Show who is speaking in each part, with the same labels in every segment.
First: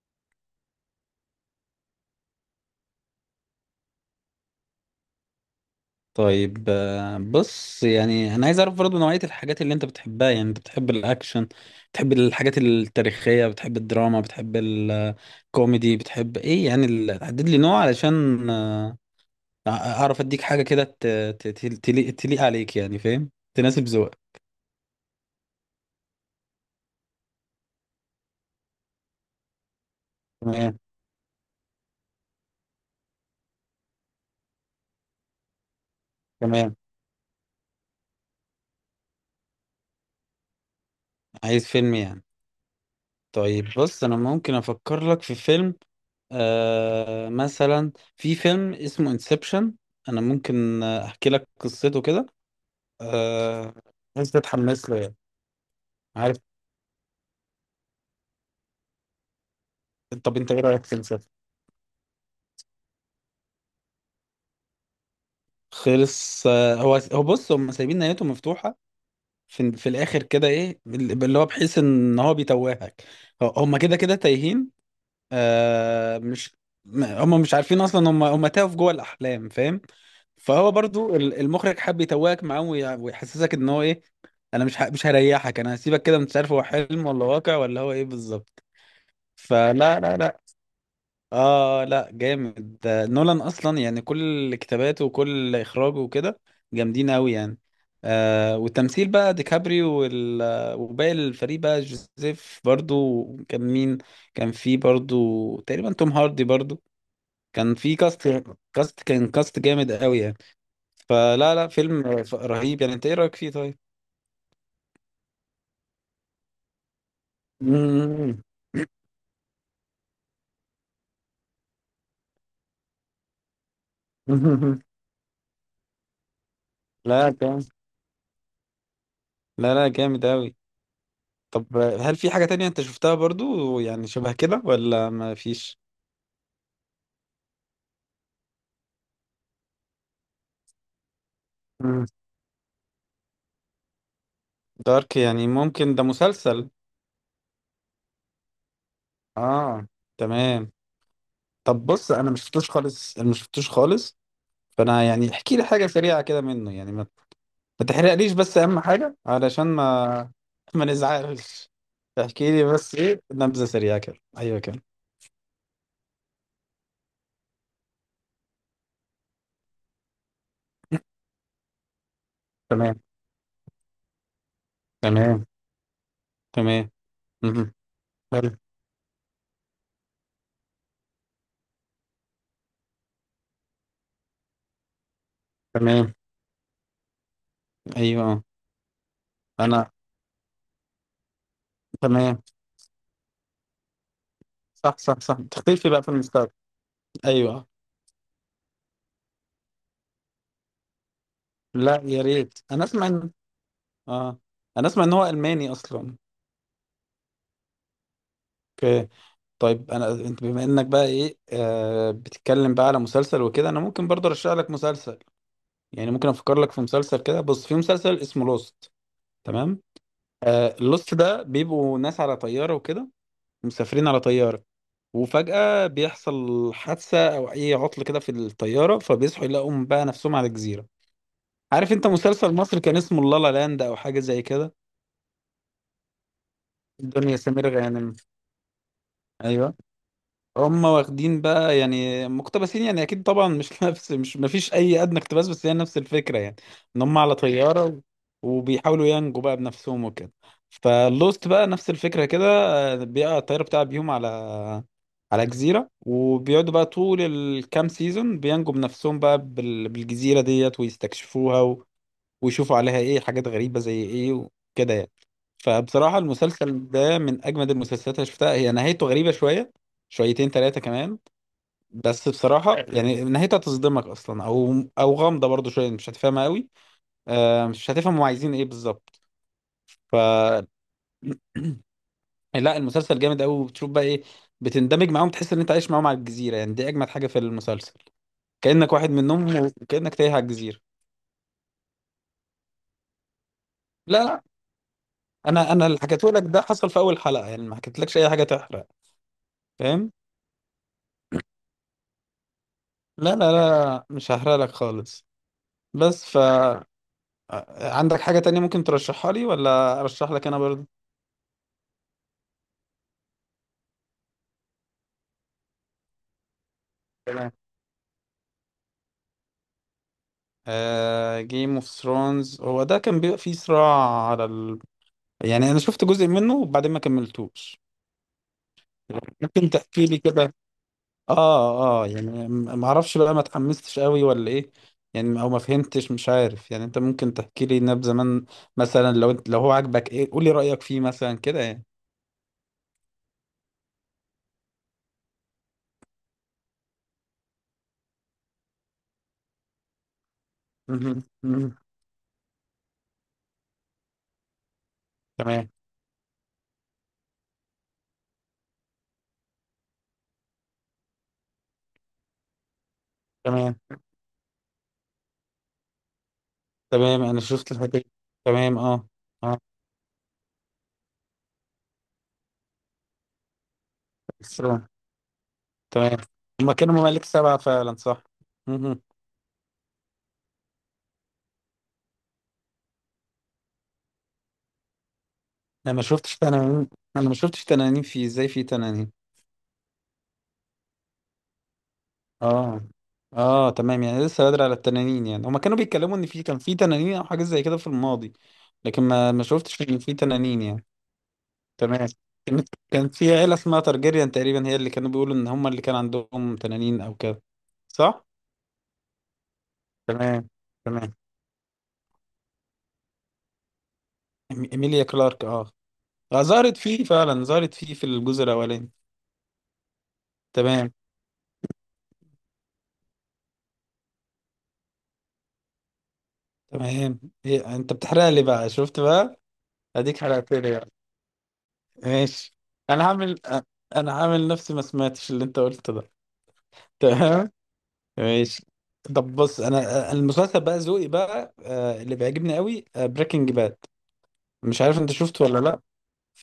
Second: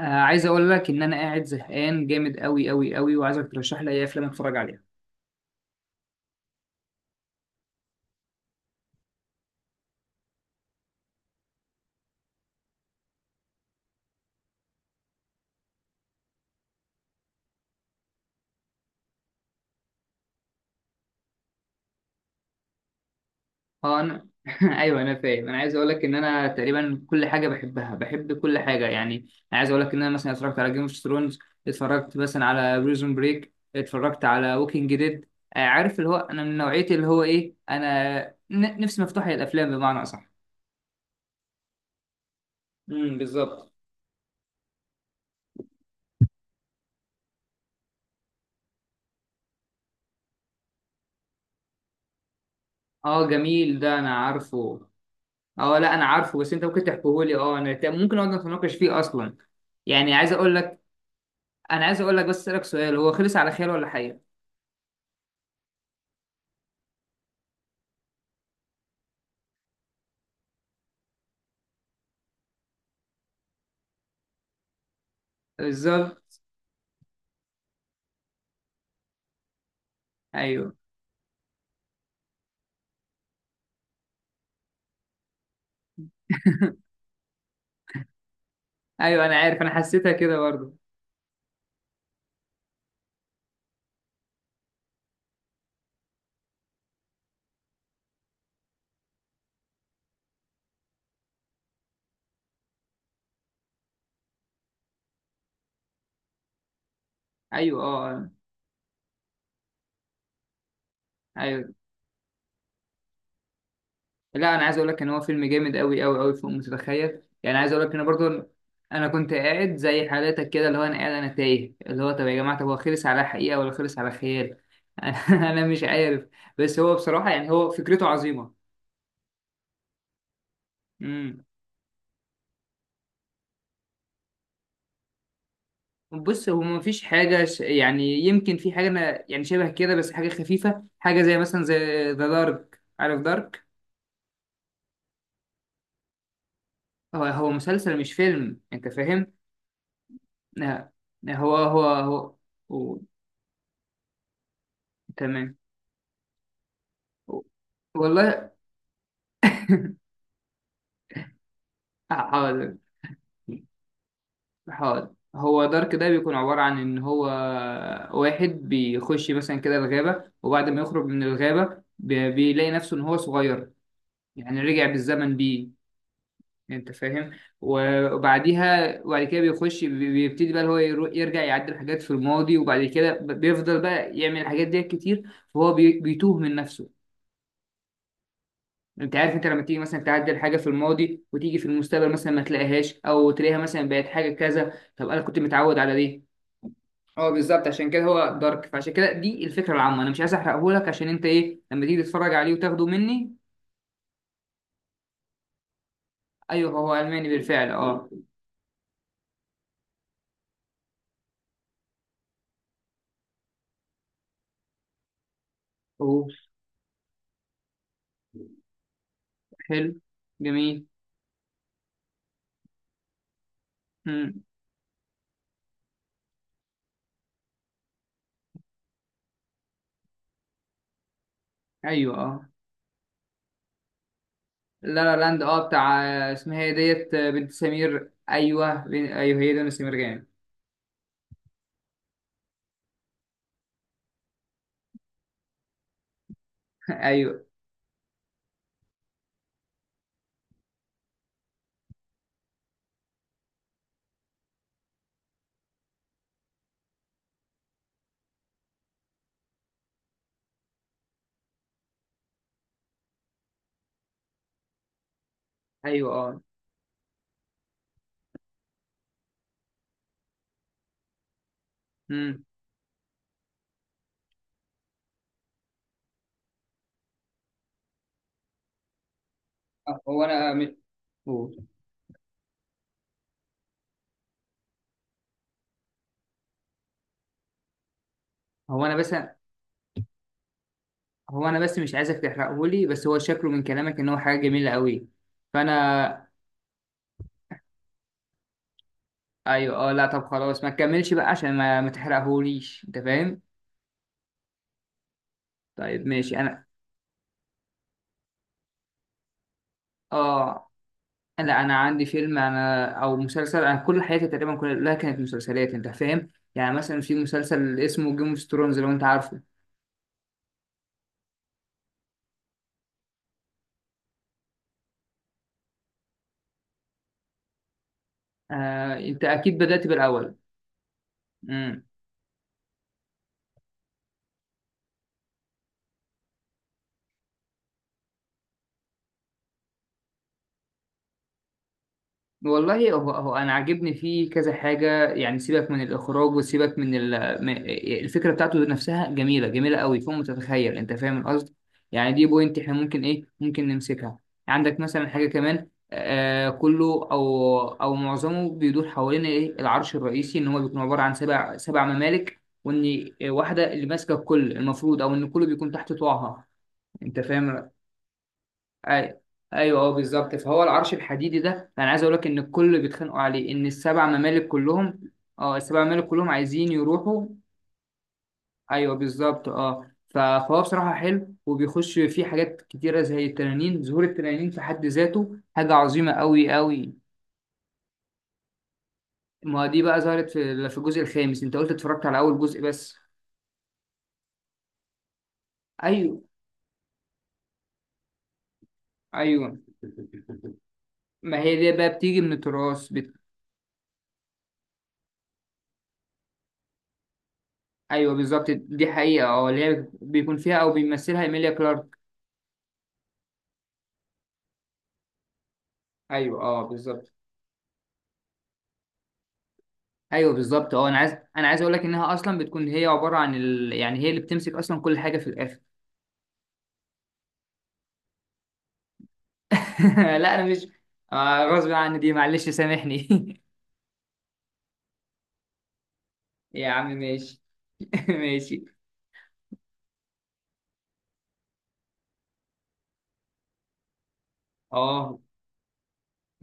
Speaker 1: عايز اقول لك ان انا قاعد زهقان جامد قوي قوي قوي، وعايزك ترشح لي اي افلام اتفرج عليها.
Speaker 2: طيب، بص، يعني انا عايز اعرف برضه نوعية الحاجات اللي انت بتحبها، يعني انت بتحب الاكشن، بتحب الحاجات التاريخية، بتحب الدراما، بتحب الكوميدي، بتحب ايه يعني حدد لي نوع علشان اعرف اديك حاجة كده تليق عليك يعني، فاهم؟ تناسب
Speaker 1: اه انا
Speaker 2: ذوقك.
Speaker 1: ايوه، انا فاهم. انا عايز اقول لك ان انا تقريبا كل حاجه بحبها، بحب كل حاجه يعني. انا عايز اقول لك ان انا مثلا اتفرجت على
Speaker 2: تمام.
Speaker 1: جيم اوف ثرونز، اتفرجت مثلا على بريزون بريك، اتفرجت على ووكينج ديد. عارف اللي هو انا من
Speaker 2: تمام.
Speaker 1: نوعيه اللي هو ايه، انا نفسي مفتوحه للافلام بمعنى اصح.
Speaker 2: عايز فيلم يعني؟
Speaker 1: امم،
Speaker 2: طيب
Speaker 1: بالظبط.
Speaker 2: بص، انا ممكن افكر لك في فيلم. مثلا في فيلم اسمه انسبشن، انا ممكن احكي لك قصته كده.
Speaker 1: اه
Speaker 2: آه...
Speaker 1: جميل، ده انا
Speaker 2: انت
Speaker 1: عارفه.
Speaker 2: تتحمس له يعني.
Speaker 1: اه لا، انا عارفه
Speaker 2: عارف.
Speaker 1: بس انت ممكن تحكيهولي. ممكن اقعد نتناقش فيه اصلا يعني. عايز
Speaker 2: طب انت
Speaker 1: اقول
Speaker 2: ايه
Speaker 1: لك.
Speaker 2: رايك في المسلسل؟
Speaker 1: انا عايز اقول لك، بس اسالك سؤال: هو خلص على خير ولا حقيقة؟
Speaker 2: خلص. هو بص، هم سايبين نهايته مفتوحه في الاخر كده، ايه اللي هو بحيث ان هو بيتوهك. هم كده كده تايهين.
Speaker 1: بالظبط.
Speaker 2: مش هم مش عارفين اصلا، هم تاهوا في جوه الاحلام، فاهم. فهو
Speaker 1: ايوه،
Speaker 2: برضو المخرج حب يتوهك معاهم ويحسسك ان هو ايه. انا مش هريحك، انا هسيبك كده مش عارف هو حلم ولا واقع ولا هو ايه بالظبط.
Speaker 1: ايوه، انا عارف، انا
Speaker 2: فلا
Speaker 1: حسيتها
Speaker 2: لا
Speaker 1: كده
Speaker 2: لا،
Speaker 1: برضه.
Speaker 2: اه لا جامد ده نولان اصلا، يعني كل كتاباته وكل اخراجه وكده جامدين قوي يعني. والتمثيل بقى ديكابريو وباقي الفريق بقى جوزيف برضو، كان مين؟ كان في برضو تقريبا توم هاردي برضو، كان
Speaker 1: ايوه،
Speaker 2: في
Speaker 1: اه، اه.
Speaker 2: كاست كان كاست جامد قوي يعني. فلا لا
Speaker 1: ايوه،
Speaker 2: فيلم رهيب يعني. انت ايه رايك فيه طيب؟
Speaker 1: لا انا عايز اقول لك ان هو فيلم جامد قوي قوي قوي فوق ما تتخيل يعني. عايز اقول لك ان برضه انا كنت قاعد زي حالاتك كده، اللي هو انا قاعد انا تايه، اللي هو طب يا جماعه، طب هو خلص على حقيقه ولا خلص على خيال؟ انا مش عارف. بس هو بصراحه
Speaker 2: لا
Speaker 1: يعني
Speaker 2: كان.
Speaker 1: هو فكرته عظيمه.
Speaker 2: لا لا جامد قوي. طب هل في حاجة تانية انت شفتها برضو، يعني شبه كده ولا ما فيش؟
Speaker 1: بص، هو مفيش حاجة يعني يمكن في حاجة أنا يعني شبه كده، بس حاجة خفيفة، حاجة زي مثلا زي
Speaker 2: مم.
Speaker 1: ذا دارك، عارف دارك؟
Speaker 2: دارك يعني، ممكن ده مسلسل.
Speaker 1: هو مسلسل مش فيلم، أنت فاهم؟
Speaker 2: اه. تمام.
Speaker 1: لا. لا،
Speaker 2: طب بص، انا ما شفتوش
Speaker 1: هو...
Speaker 2: خالص، انا ما شفتوش خالص، فانا يعني
Speaker 1: تمام.
Speaker 2: احكي لي حاجة سريعة كده منه يعني، ما تحرقليش،
Speaker 1: والله.
Speaker 2: بس اهم حاجة علشان ما ما نزعلش. احكي لي
Speaker 1: حاضر.
Speaker 2: بس ايه نبذة سريعة كده، ايوه كده.
Speaker 1: حاضر، هو دارك ده بيكون عبارة عن إن هو واحد بيخش مثلا كده الغابة، وبعد ما يخرج من الغابة بيلاقي نفسه إن
Speaker 2: تمام.
Speaker 1: هو صغير. يعني رجع بالزمن
Speaker 2: تمام.
Speaker 1: بيه.
Speaker 2: تمام.
Speaker 1: انت فاهم.
Speaker 2: مهم. حلو.
Speaker 1: وبعديها وبعد كده بيخش بيبتدي بقى اللي هو يرجع يعدل حاجات في الماضي، وبعد كده بيفضل بقى يعمل الحاجات دي كتير، فهو
Speaker 2: تمام.
Speaker 1: بيتوه من نفسه.
Speaker 2: ايوه.
Speaker 1: انت عارف، انت لما تيجي
Speaker 2: انا.
Speaker 1: مثلا تعدل حاجه في الماضي وتيجي في المستقبل مثلا ما
Speaker 2: تمام.
Speaker 1: تلاقيهاش، او تلاقيها مثلا بقت حاجه كذا.
Speaker 2: صح
Speaker 1: طب انا
Speaker 2: صح
Speaker 1: كنت
Speaker 2: صح،
Speaker 1: متعود
Speaker 2: تختلفي
Speaker 1: على
Speaker 2: بقى في
Speaker 1: دي.
Speaker 2: المستقبل.
Speaker 1: اه بالظبط،
Speaker 2: ايوه.
Speaker 1: عشان كده هو دارك، فعشان كده دي الفكره العامه. انا مش عايز احرقه لك، عشان انت ايه لما
Speaker 2: لا
Speaker 1: تيجي
Speaker 2: يا
Speaker 1: تتفرج عليه
Speaker 2: ريت، انا
Speaker 1: وتاخده
Speaker 2: اسمع ان
Speaker 1: مني.
Speaker 2: اه انا اسمع ان هو الماني اصلا.
Speaker 1: ايوه، هو الماني بالفعل، اه.
Speaker 2: اوكي. طيب، انت بما انك بقى ايه، بتتكلم بقى على مسلسل وكده، انا ممكن برضه ارشح لك مسلسل، يعني
Speaker 1: اوه،
Speaker 2: ممكن افكر لك في مسلسل كده. بص في مسلسل اسمه لوست. تمام.
Speaker 1: حلو. جميل.
Speaker 2: اللوست ده بيبقوا ناس على طياره وكده، مسافرين على
Speaker 1: مم.
Speaker 2: طياره، وفجأة بيحصل حادثة أو أي عطل كده في الطيارة، فبيصحوا يلاقوا بقى نفسهم على جزيرة. عارف أنت
Speaker 1: ايوه، اه.
Speaker 2: مسلسل مصر كان اسمه لالا لاند أو حاجة زي كده،
Speaker 1: لا لا لاند، اه بتاع. اسمها ايه، ديت
Speaker 2: الدنيا
Speaker 1: بنت
Speaker 2: سمير
Speaker 1: سمير،
Speaker 2: غانم.
Speaker 1: ايوه، ايوه، هي دنيا
Speaker 2: أيوه.
Speaker 1: سمير غانم.
Speaker 2: هم واخدين بقى يعني مقتبسين، يعني اكيد طبعا مش نفس، مش مفيش اي ادنى اقتباس، بس هي نفس الفكره يعني، ان هم على
Speaker 1: ايوه.
Speaker 2: طياره وبيحاولوا ينجوا بقى بنفسهم وكده. فلوست بقى نفس الفكره كده، بيقع الطياره بتاع بيهم على جزيره، وبيقعدوا بقى طول الكام سيزون بينجوا بنفسهم بقى بالجزيره ديت ويستكشفوها، ويشوفوا عليها ايه حاجات غريبة زي ايه وكده يعني.
Speaker 1: ايوه،
Speaker 2: فبصراحة
Speaker 1: اه.
Speaker 2: المسلسل ده من اجمد المسلسلات اللي شفتها. هي نهايته غريبة شوية، شويتين، ثلاثة كمان، بس
Speaker 1: امم.
Speaker 2: بصراحة يعني نهايتها تصدمك اصلا، او غامضة برضو شوية، مش هتفهمها قوي. مش هتفهم هم عايزين ايه بالظبط. ف
Speaker 1: هو انا هو
Speaker 2: لا المسلسل جامد قوي، وبتشوف بقى ايه، بتندمج معاهم، تحس ان انت عايش معاهم على الجزيرة. يعني دي اجمد حاجة في المسلسل،
Speaker 1: هو
Speaker 2: كأنك
Speaker 1: انا
Speaker 2: واحد
Speaker 1: بس.
Speaker 2: منهم وكأنك تايه على الجزيرة.
Speaker 1: هو انا بس مش عايزك تحرقه لي، بس هو شكله من كلامك ان هو
Speaker 2: لا
Speaker 1: حاجه
Speaker 2: لا،
Speaker 1: جميله قوي.
Speaker 2: انا اللي
Speaker 1: فانا.
Speaker 2: حكيته لك ده حصل في اول حلقة، يعني ما حكيتلكش اي حاجة تحرق،
Speaker 1: ايوه، اه، لا
Speaker 2: فاهم؟
Speaker 1: طب خلاص ما تكملش بقى عشان ما تحرقهوليش، انت
Speaker 2: لا
Speaker 1: فاهم.
Speaker 2: لا لا مش هحرق لك خالص.
Speaker 1: طيب
Speaker 2: بس
Speaker 1: ماشي، انا.
Speaker 2: عندك حاجة تانية ممكن ترشحها لي ولا أرشح لك أنا
Speaker 1: اه
Speaker 2: برضه؟
Speaker 1: لا، انا عندي فيلم، انا او مسلسل. انا كل حياتي تقريبا كلها كانت مسلسلات، انت فاهم. يعني مثلا في
Speaker 2: تمام.
Speaker 1: مسلسل اسمه جيم اوف ثرونز، لو انت عارفه.
Speaker 2: جيم اوف ثرونز هو ده، كان بيبقى فيه صراع على يعني أنا شفت جزء منه وبعدين ما كملتوش.
Speaker 1: انت اكيد
Speaker 2: ممكن
Speaker 1: بدأت
Speaker 2: تحكي لي
Speaker 1: بالاول.
Speaker 2: كده.
Speaker 1: امم.
Speaker 2: اه يعني ما اعرفش بقى ما اتحمستش قوي ولا ايه، يعني او ما فهمتش مش عارف. يعني انت ممكن تحكي لي نبذة زمان، مثلا، لو هو عاجبك ايه قول لي رأيك فيه مثلا كده يعني.
Speaker 1: والله، هو انا عاجبني فيه كذا حاجه يعني. سيبك من الاخراج وسيبك من الفكره بتاعته نفسها جميله، جميله قوي فوق ما تتخيل، انت فاهم
Speaker 2: مهم.
Speaker 1: القصد.
Speaker 2: مهم.
Speaker 1: يعني دي بوينت احنا ممكن ايه، ممكن نمسكها. عندك مثلا حاجه كمان،
Speaker 2: تمام.
Speaker 1: كله او معظمه بيدور حوالين ايه العرش الرئيسي، ان هو بيكون عباره عن سبع ممالك، وان واحده
Speaker 2: تمام.
Speaker 1: اللي ماسكه الكل المفروض او ان الكل بيكون تحت طوعها، انت
Speaker 2: تمام انا
Speaker 1: فاهم.
Speaker 2: شفت الحكاية. تمام. اه.
Speaker 1: ايوه،
Speaker 2: اه
Speaker 1: ايوه، اه، بالظبط. فهو العرش الحديدي ده، انا عايز اقول لك ان الكل بيتخانقوا عليه، ان السبع ممالك
Speaker 2: السلام.
Speaker 1: كلهم. اه، السبع ممالك
Speaker 2: تمام.
Speaker 1: كلهم عايزين
Speaker 2: هما كانوا ممالك
Speaker 1: يروحوا.
Speaker 2: سبعة فعلا. صح.
Speaker 1: ايوه،
Speaker 2: مهم.
Speaker 1: بالظبط، اه. فهو بصراحه حلو، وبيخش فيه حاجات كتيره زي التنانين. ظهور التنانين في حد ذاته حاجه
Speaker 2: انا ما
Speaker 1: عظيمه
Speaker 2: شفتش
Speaker 1: قوي
Speaker 2: تنانين،
Speaker 1: قوي.
Speaker 2: انا ما شفتش تنانين، في ازاي في تنانين؟
Speaker 1: ما دي بقى ظهرت في الجزء الخامس، انت قلت اتفرجت على اول جزء
Speaker 2: اه
Speaker 1: بس.
Speaker 2: اه تمام، يعني لسه بدري على التنانين، يعني هما كانوا بيتكلموا
Speaker 1: ايوه،
Speaker 2: ان كان في تنانين او حاجة زي كده في الماضي، لكن ما
Speaker 1: ايوه.
Speaker 2: شفتش ان في تنانين يعني.
Speaker 1: ما هي دي بقى
Speaker 2: تمام.
Speaker 1: بتيجي من التراث
Speaker 2: كان في عيلة اسمها تارجيريان تقريبا، هي اللي كانوا بيقولوا ان هما اللي كان عندهم تنانين او كده.
Speaker 1: ايوه
Speaker 2: صح.
Speaker 1: بالظبط، دي حقيقه، اه، اللي هي بيكون
Speaker 2: تمام.
Speaker 1: فيها او
Speaker 2: تمام.
Speaker 1: بيمثلها ايميليا كلارك.
Speaker 2: إيميليا كلارك. اه.
Speaker 1: ايوه، اه،
Speaker 2: ظهرت فيه
Speaker 1: بالظبط.
Speaker 2: فعلا، ظهرت فيه في الجزء الاولاني.
Speaker 1: ايوه بالظبط، اه،
Speaker 2: تمام.
Speaker 1: انا عايز اقول لك انها اصلا بتكون هي عباره عن يعني هي اللي بتمسك اصلا كل حاجه في الاخر.
Speaker 2: تمام. إيه انت بتحرق لي بقى، شفت بقى؟ اديك
Speaker 1: لا انا
Speaker 2: حرقت
Speaker 1: مش.
Speaker 2: لي بقى.
Speaker 1: غصب عني دي، معلش
Speaker 2: ماشي. انا
Speaker 1: سامحني.
Speaker 2: هعمل أ- انا هعمل نفسي ما سمعتش اللي انت قلته ده.
Speaker 1: يا عم ماشي.
Speaker 2: تمام.
Speaker 1: ماشي.
Speaker 2: ماشي. طب بص، انا المسلسل بقى ذوقي بقى اللي بيعجبني قوي بريكنج باد. مش عارف انت
Speaker 1: اه،
Speaker 2: شفته ولا لا.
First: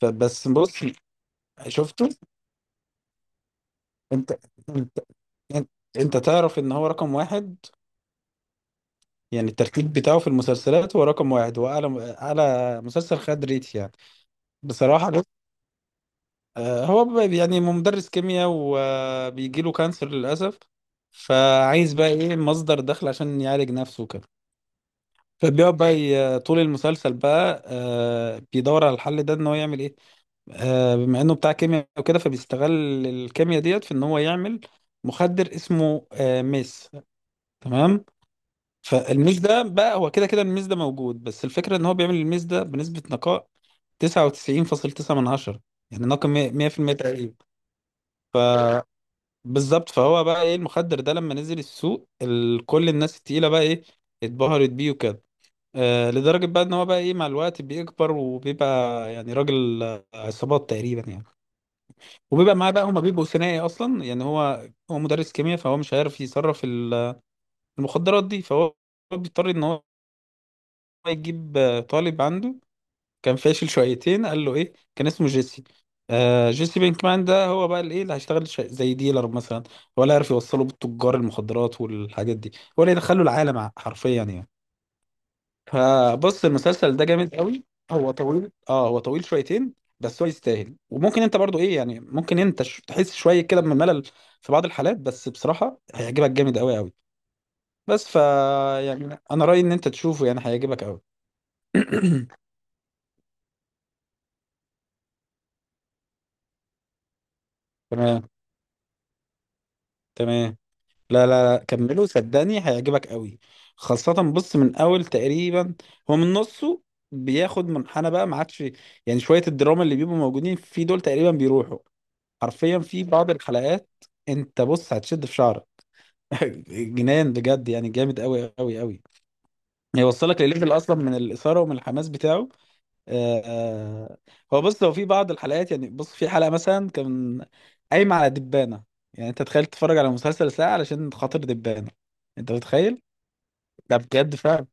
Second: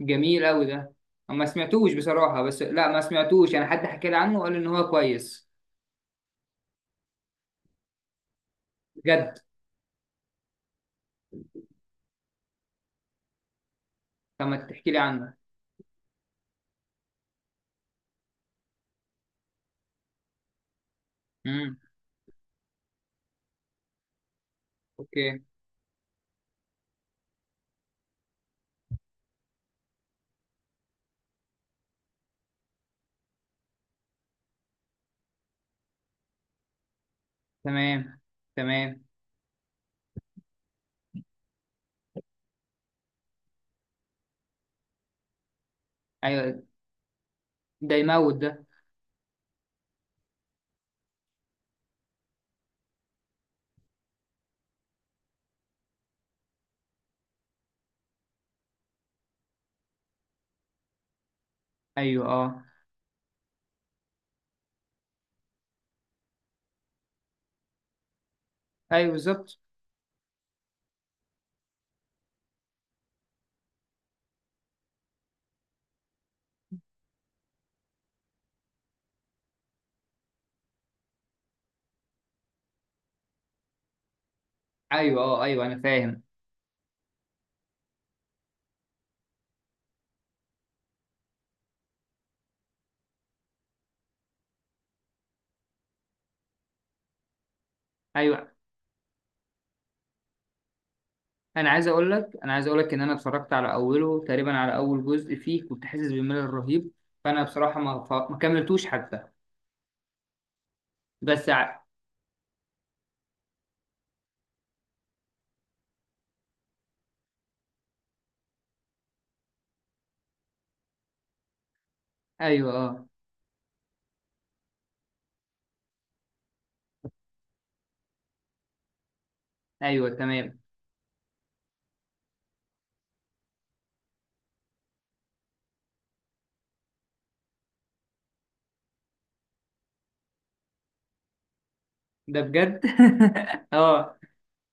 Speaker 1: جميل قوي
Speaker 2: بص،
Speaker 1: ده. ما سمعتوش
Speaker 2: شفته.
Speaker 1: بصراحه، بس لا ما سمعتوش، انا حد حكى لي
Speaker 2: انت
Speaker 1: عنه وقال ان هو
Speaker 2: انت
Speaker 1: كويس.
Speaker 2: انت, انت تعرف ان هو رقم واحد،
Speaker 1: بجد.
Speaker 2: يعني الترتيب بتاعه في المسلسلات هو رقم واحد، هو أعلى أعلى مسلسل خد ريت يعني.
Speaker 1: طب ما تحكي لي
Speaker 2: بصراحة لا.
Speaker 1: عنه.
Speaker 2: هو يعني مدرس كيمياء، وبيجي له كانسر للأسف،
Speaker 1: امم.
Speaker 2: فعايز بقى إيه مصدر دخل عشان يعالج نفسه كده.
Speaker 1: اوكي.
Speaker 2: فبيقعد بقى طول المسلسل بقى بيدور على الحل ده، إن هو يعمل إيه. بما إنه بتاع كيمياء وكده، فبيستغل الكيمياء ديت في إن هو يعمل مخدر اسمه ميس. تمام.
Speaker 1: تمام. تمام.
Speaker 2: فالميز ده بقى، هو كده كده الميز ده موجود، بس الفكرة ان هو بيعمل الميز ده بنسبة نقاء 99.9 من عشرة، يعني ناقم
Speaker 1: ايوه.
Speaker 2: 100% تقريبا.
Speaker 1: ده يموت ده.
Speaker 2: ف- بالظبط. فهو بقى ايه، المخدر ده لما نزل السوق كل الناس التقيلة بقى ايه اتبهرت بيه وكده، لدرجة بقى ان هو بقى ايه مع الوقت بيكبر وبيبقى يعني راجل عصابات تقريبا يعني،
Speaker 1: ايوه،
Speaker 2: وبيبقى
Speaker 1: اه.
Speaker 2: معاه بقى، هما بيبقوا ثنائي اصلا يعني. هو مدرس كيمياء، فهو مش عارف يصرف المخدرات دي، فهو
Speaker 1: ايوه،
Speaker 2: بيضطر
Speaker 1: بالظبط.
Speaker 2: ان هو يجيب طالب عنده كان فاشل شويتين، قال له ايه كان اسمه جيسي. جيسي بينكمان ده، هو بقى الايه اللي هيشتغل زي ديلر مثلا، ولا عارف يوصله بالتجار المخدرات والحاجات دي، ولا يدخله العالم حرفيا يعني.
Speaker 1: ايوه، اه، ايوه انا فاهم.
Speaker 2: فبص المسلسل ده جامد قوي. هو طويل. اه هو طويل شويتين، بس هو يستاهل. وممكن انت برضو ايه يعني، ممكن انت تحس شويه كده بملل في بعض الحالات، بس بصراحه هيعجبك جامد قوي قوي. بس
Speaker 1: ايوه،
Speaker 2: يعني، انا رايي ان انت تشوفه، يعني هيعجبك قوي.
Speaker 1: انا عايز اقول لك ان انا اتفرجت على اوله، تقريبا على اول جزء فيه، كنت حاسس بملل رهيب. فانا بصراحه
Speaker 2: تمام.
Speaker 1: ما كملتوش حتى.
Speaker 2: تمام. لا
Speaker 1: بس
Speaker 2: لا لا،
Speaker 1: ع...
Speaker 2: كمله صدقني هيعجبك قوي. خاصة بص، من أول تقريبا، هو من نصه بياخد منحنى بقى ما عادش، يعني شوية الدراما اللي بيبقوا موجودين في دول تقريبا بيروحوا
Speaker 1: ايوه،
Speaker 2: حرفيا في
Speaker 1: اه.
Speaker 2: بعض الحلقات. أنت بص هتشد في شعرك. جنان بجد يعني، جامد قوي قوي قوي،
Speaker 1: ايوه،
Speaker 2: هيوصلك
Speaker 1: تمام.
Speaker 2: لليفل أصلا من الإثارة ومن الحماس بتاعه. آه، آه. هو بص، في بعض الحلقات يعني، بص في حلقة مثلا كان قايمة على دبانة. يعني انت تخيل، تتفرج على مسلسل ساعة علشان خاطر دبانة.
Speaker 1: ده
Speaker 2: انت
Speaker 1: بجد.
Speaker 2: متخيل؟ ده
Speaker 1: اه.
Speaker 2: بجد فعلا.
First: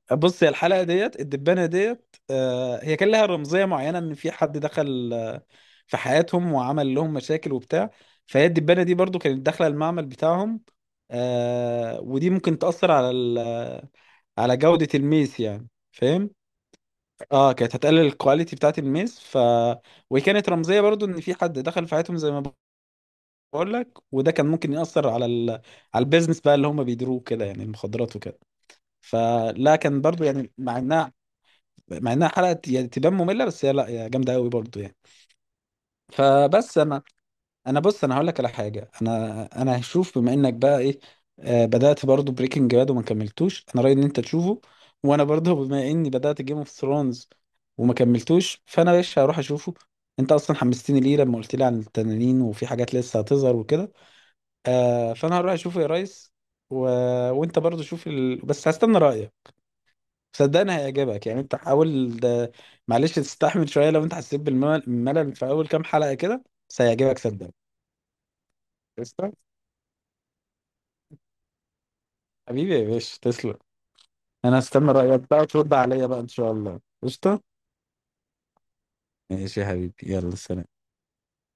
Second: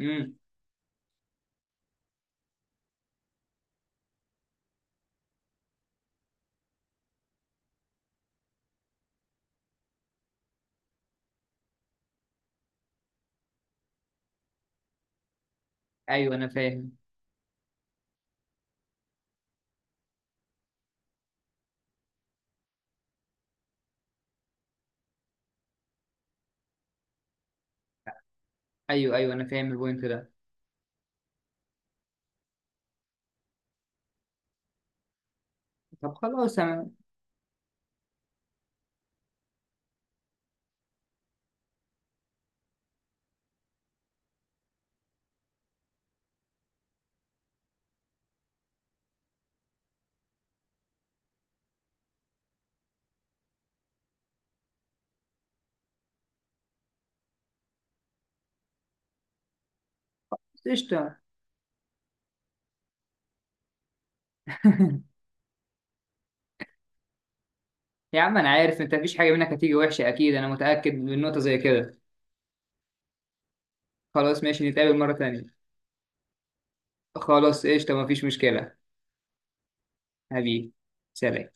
Speaker 1: امم.
Speaker 2: بص هي الحلقة ديت الدبانة ديت، هي كان لها رمزية معينة ان في حد دخل في حياتهم وعمل لهم مشاكل وبتاع. فهي الدبانة دي برضو كانت داخلة المعمل بتاعهم، ودي ممكن تأثر على جودة الميس يعني، فاهم؟
Speaker 1: ايوه، انا فاهم.
Speaker 2: اه كانت هتقلل الكواليتي بتاعت الميز. وهي كانت رمزيه برضو ان في حد دخل في حياتهم زي ما بقول لك، وده كان ممكن ياثر على البيزنس بقى اللي هم بيديروه كده، يعني المخدرات وكده.
Speaker 1: ايوه، ايوه، انا فاهم
Speaker 2: فلا كان
Speaker 1: البوينت
Speaker 2: برضو
Speaker 1: ده.
Speaker 2: يعني، مع انها حلقه يعني تبان ممله، بس هي لا هي جامده قوي برضو يعني.
Speaker 1: طب خلاص انا.
Speaker 2: انا، انا بص، هقول لك على حاجه. انا هشوف بما انك بقى ايه بدات برضو بريكنج باد وما كملتوش، انا رايي ان انت تشوفه. وانا برضو بما اني بدات جيم اوف ثرونز وما كملتوش، فانا ايش هروح اشوفه، انت اصلا حمستني ليه لما قلت لي عن التنانين وفي حاجات لسه هتظهر وكده. فانا هروح اشوفه يا ريس. و... وانت برضو شوف بس هستنى رايك، صدقني
Speaker 1: قشطه.
Speaker 2: هيعجبك، يعني انت حاول ده. معلش تستحمل شويه لو انت حسيت بالملل في اول كام حلقه كده، بس هيعجبك صدقني.
Speaker 1: يا عم انا عارف انت، مفيش حاجه
Speaker 2: قشطة؟
Speaker 1: منك هتيجي وحشه اكيد، انا متاكد من نقطه زي كده.
Speaker 2: حبيبي يا باشا تسلم.
Speaker 1: خلاص
Speaker 2: انا
Speaker 1: ماشي،
Speaker 2: هستنى
Speaker 1: نتقابل مره
Speaker 2: رأيك بقى
Speaker 1: تانية.
Speaker 2: وترد عليا بقى ان شاء الله. قشطة.
Speaker 1: خلاص قشطه، مفيش مشكله.
Speaker 2: ماشي يا حبيبي يلا
Speaker 1: حبيبي.
Speaker 2: سلام.
Speaker 1: سلام.